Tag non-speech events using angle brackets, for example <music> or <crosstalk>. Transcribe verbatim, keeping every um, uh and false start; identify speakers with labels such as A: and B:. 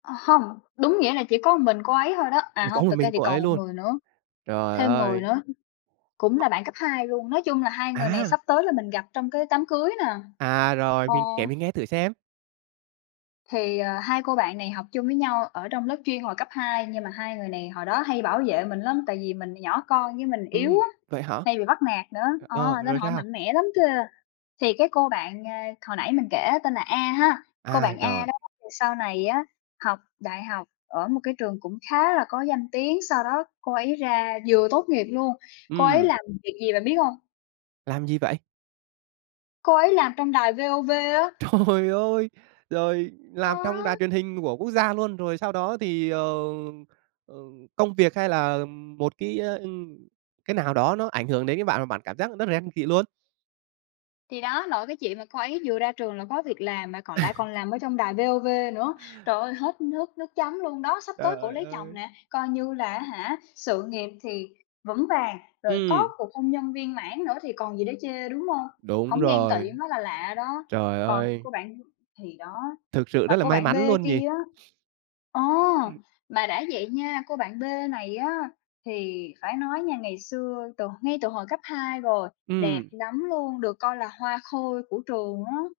A: Ờ hông, đúng nghĩa là chỉ có ừn mình cô ấy thôi đó, à
B: Có
A: hông,
B: một
A: thực ra
B: mình
A: thì
B: cô
A: còn
B: ấy
A: một
B: luôn?
A: người nữa
B: Trời
A: thêm người
B: ơi!
A: nữa cũng là bạn cấp hai luôn. Nói chung là hai người này
B: À!
A: sắp tới là mình gặp trong cái đám cưới nè.
B: À, rồi,
A: Ờ.
B: mình kể mình nghe thử xem!
A: Thì, à, hai cô bạn này học chung với nhau ở trong lớp chuyên hồi cấp hai, nhưng mà hai người này hồi đó hay bảo vệ mình lắm tại vì mình nhỏ con với mình yếu
B: Ừm,
A: á,
B: vậy hả?
A: hay bị bắt nạt nữa. Ờ,
B: Ờ,
A: nên
B: rồi
A: họ
B: sao?
A: mạnh mẽ lắm kìa! Thì cái cô bạn, à, hồi nãy mình kể tên là A ha! Cô
B: À,
A: bạn A
B: rồi.
A: đó thì sau này á, học đại học ở một cái trường cũng khá là có danh tiếng, sau đó cô ấy ra vừa tốt nghiệp luôn, cô ấy
B: Ừm.
A: làm việc gì bạn biết hông?
B: Làm gì vậy?
A: Cô ấy làm trong đài VOV á.
B: Trời ơi! Rồi làm trong đài
A: Đó!
B: truyền hình của quốc gia luôn, rồi sau đó thì, ờ, ờ, công việc hay là một cái, a, ưm, cái nào đó nó ảnh hưởng đến cái bạn và bạn cảm giác rất là ren tị luôn?
A: Thì đó, nội cái chuyện mà cô ấy vừa ra trường là có việc làm mà còn lại còn
B: <laughs>
A: làm ở trong đài VOV nữa. Trời ơi, hết nước nước chấm luôn đó! Sắp tới cổ
B: Trời
A: lấy chồng
B: ơi!
A: nè, coi như là á hả, sự nghiệp thì vững vàng, rồi có
B: Ừm.
A: cuộc hôn nhân viên mãn nữa thì còn gì để chê, đúng hông?
B: Đúng
A: Hổng ghen tỵ
B: rồi.
A: mới là lạ đó.
B: Trời
A: Còn
B: ơi!
A: cô bạn thì đó.
B: Thực sự
A: Và
B: rất là
A: cô
B: may
A: bạn B
B: mắn luôn nhỉ?
A: kia á
B: <sniffs>
A: ờ!
B: Ừm.
A: Mà đã vậy nha, cô bạn B này á, thì phải nói nha ngày xưa, từ ngay từ hồi cấp hai rồi, đẹp
B: Ừm.
A: lắm luôn, được coi là hoa khôi của trường á.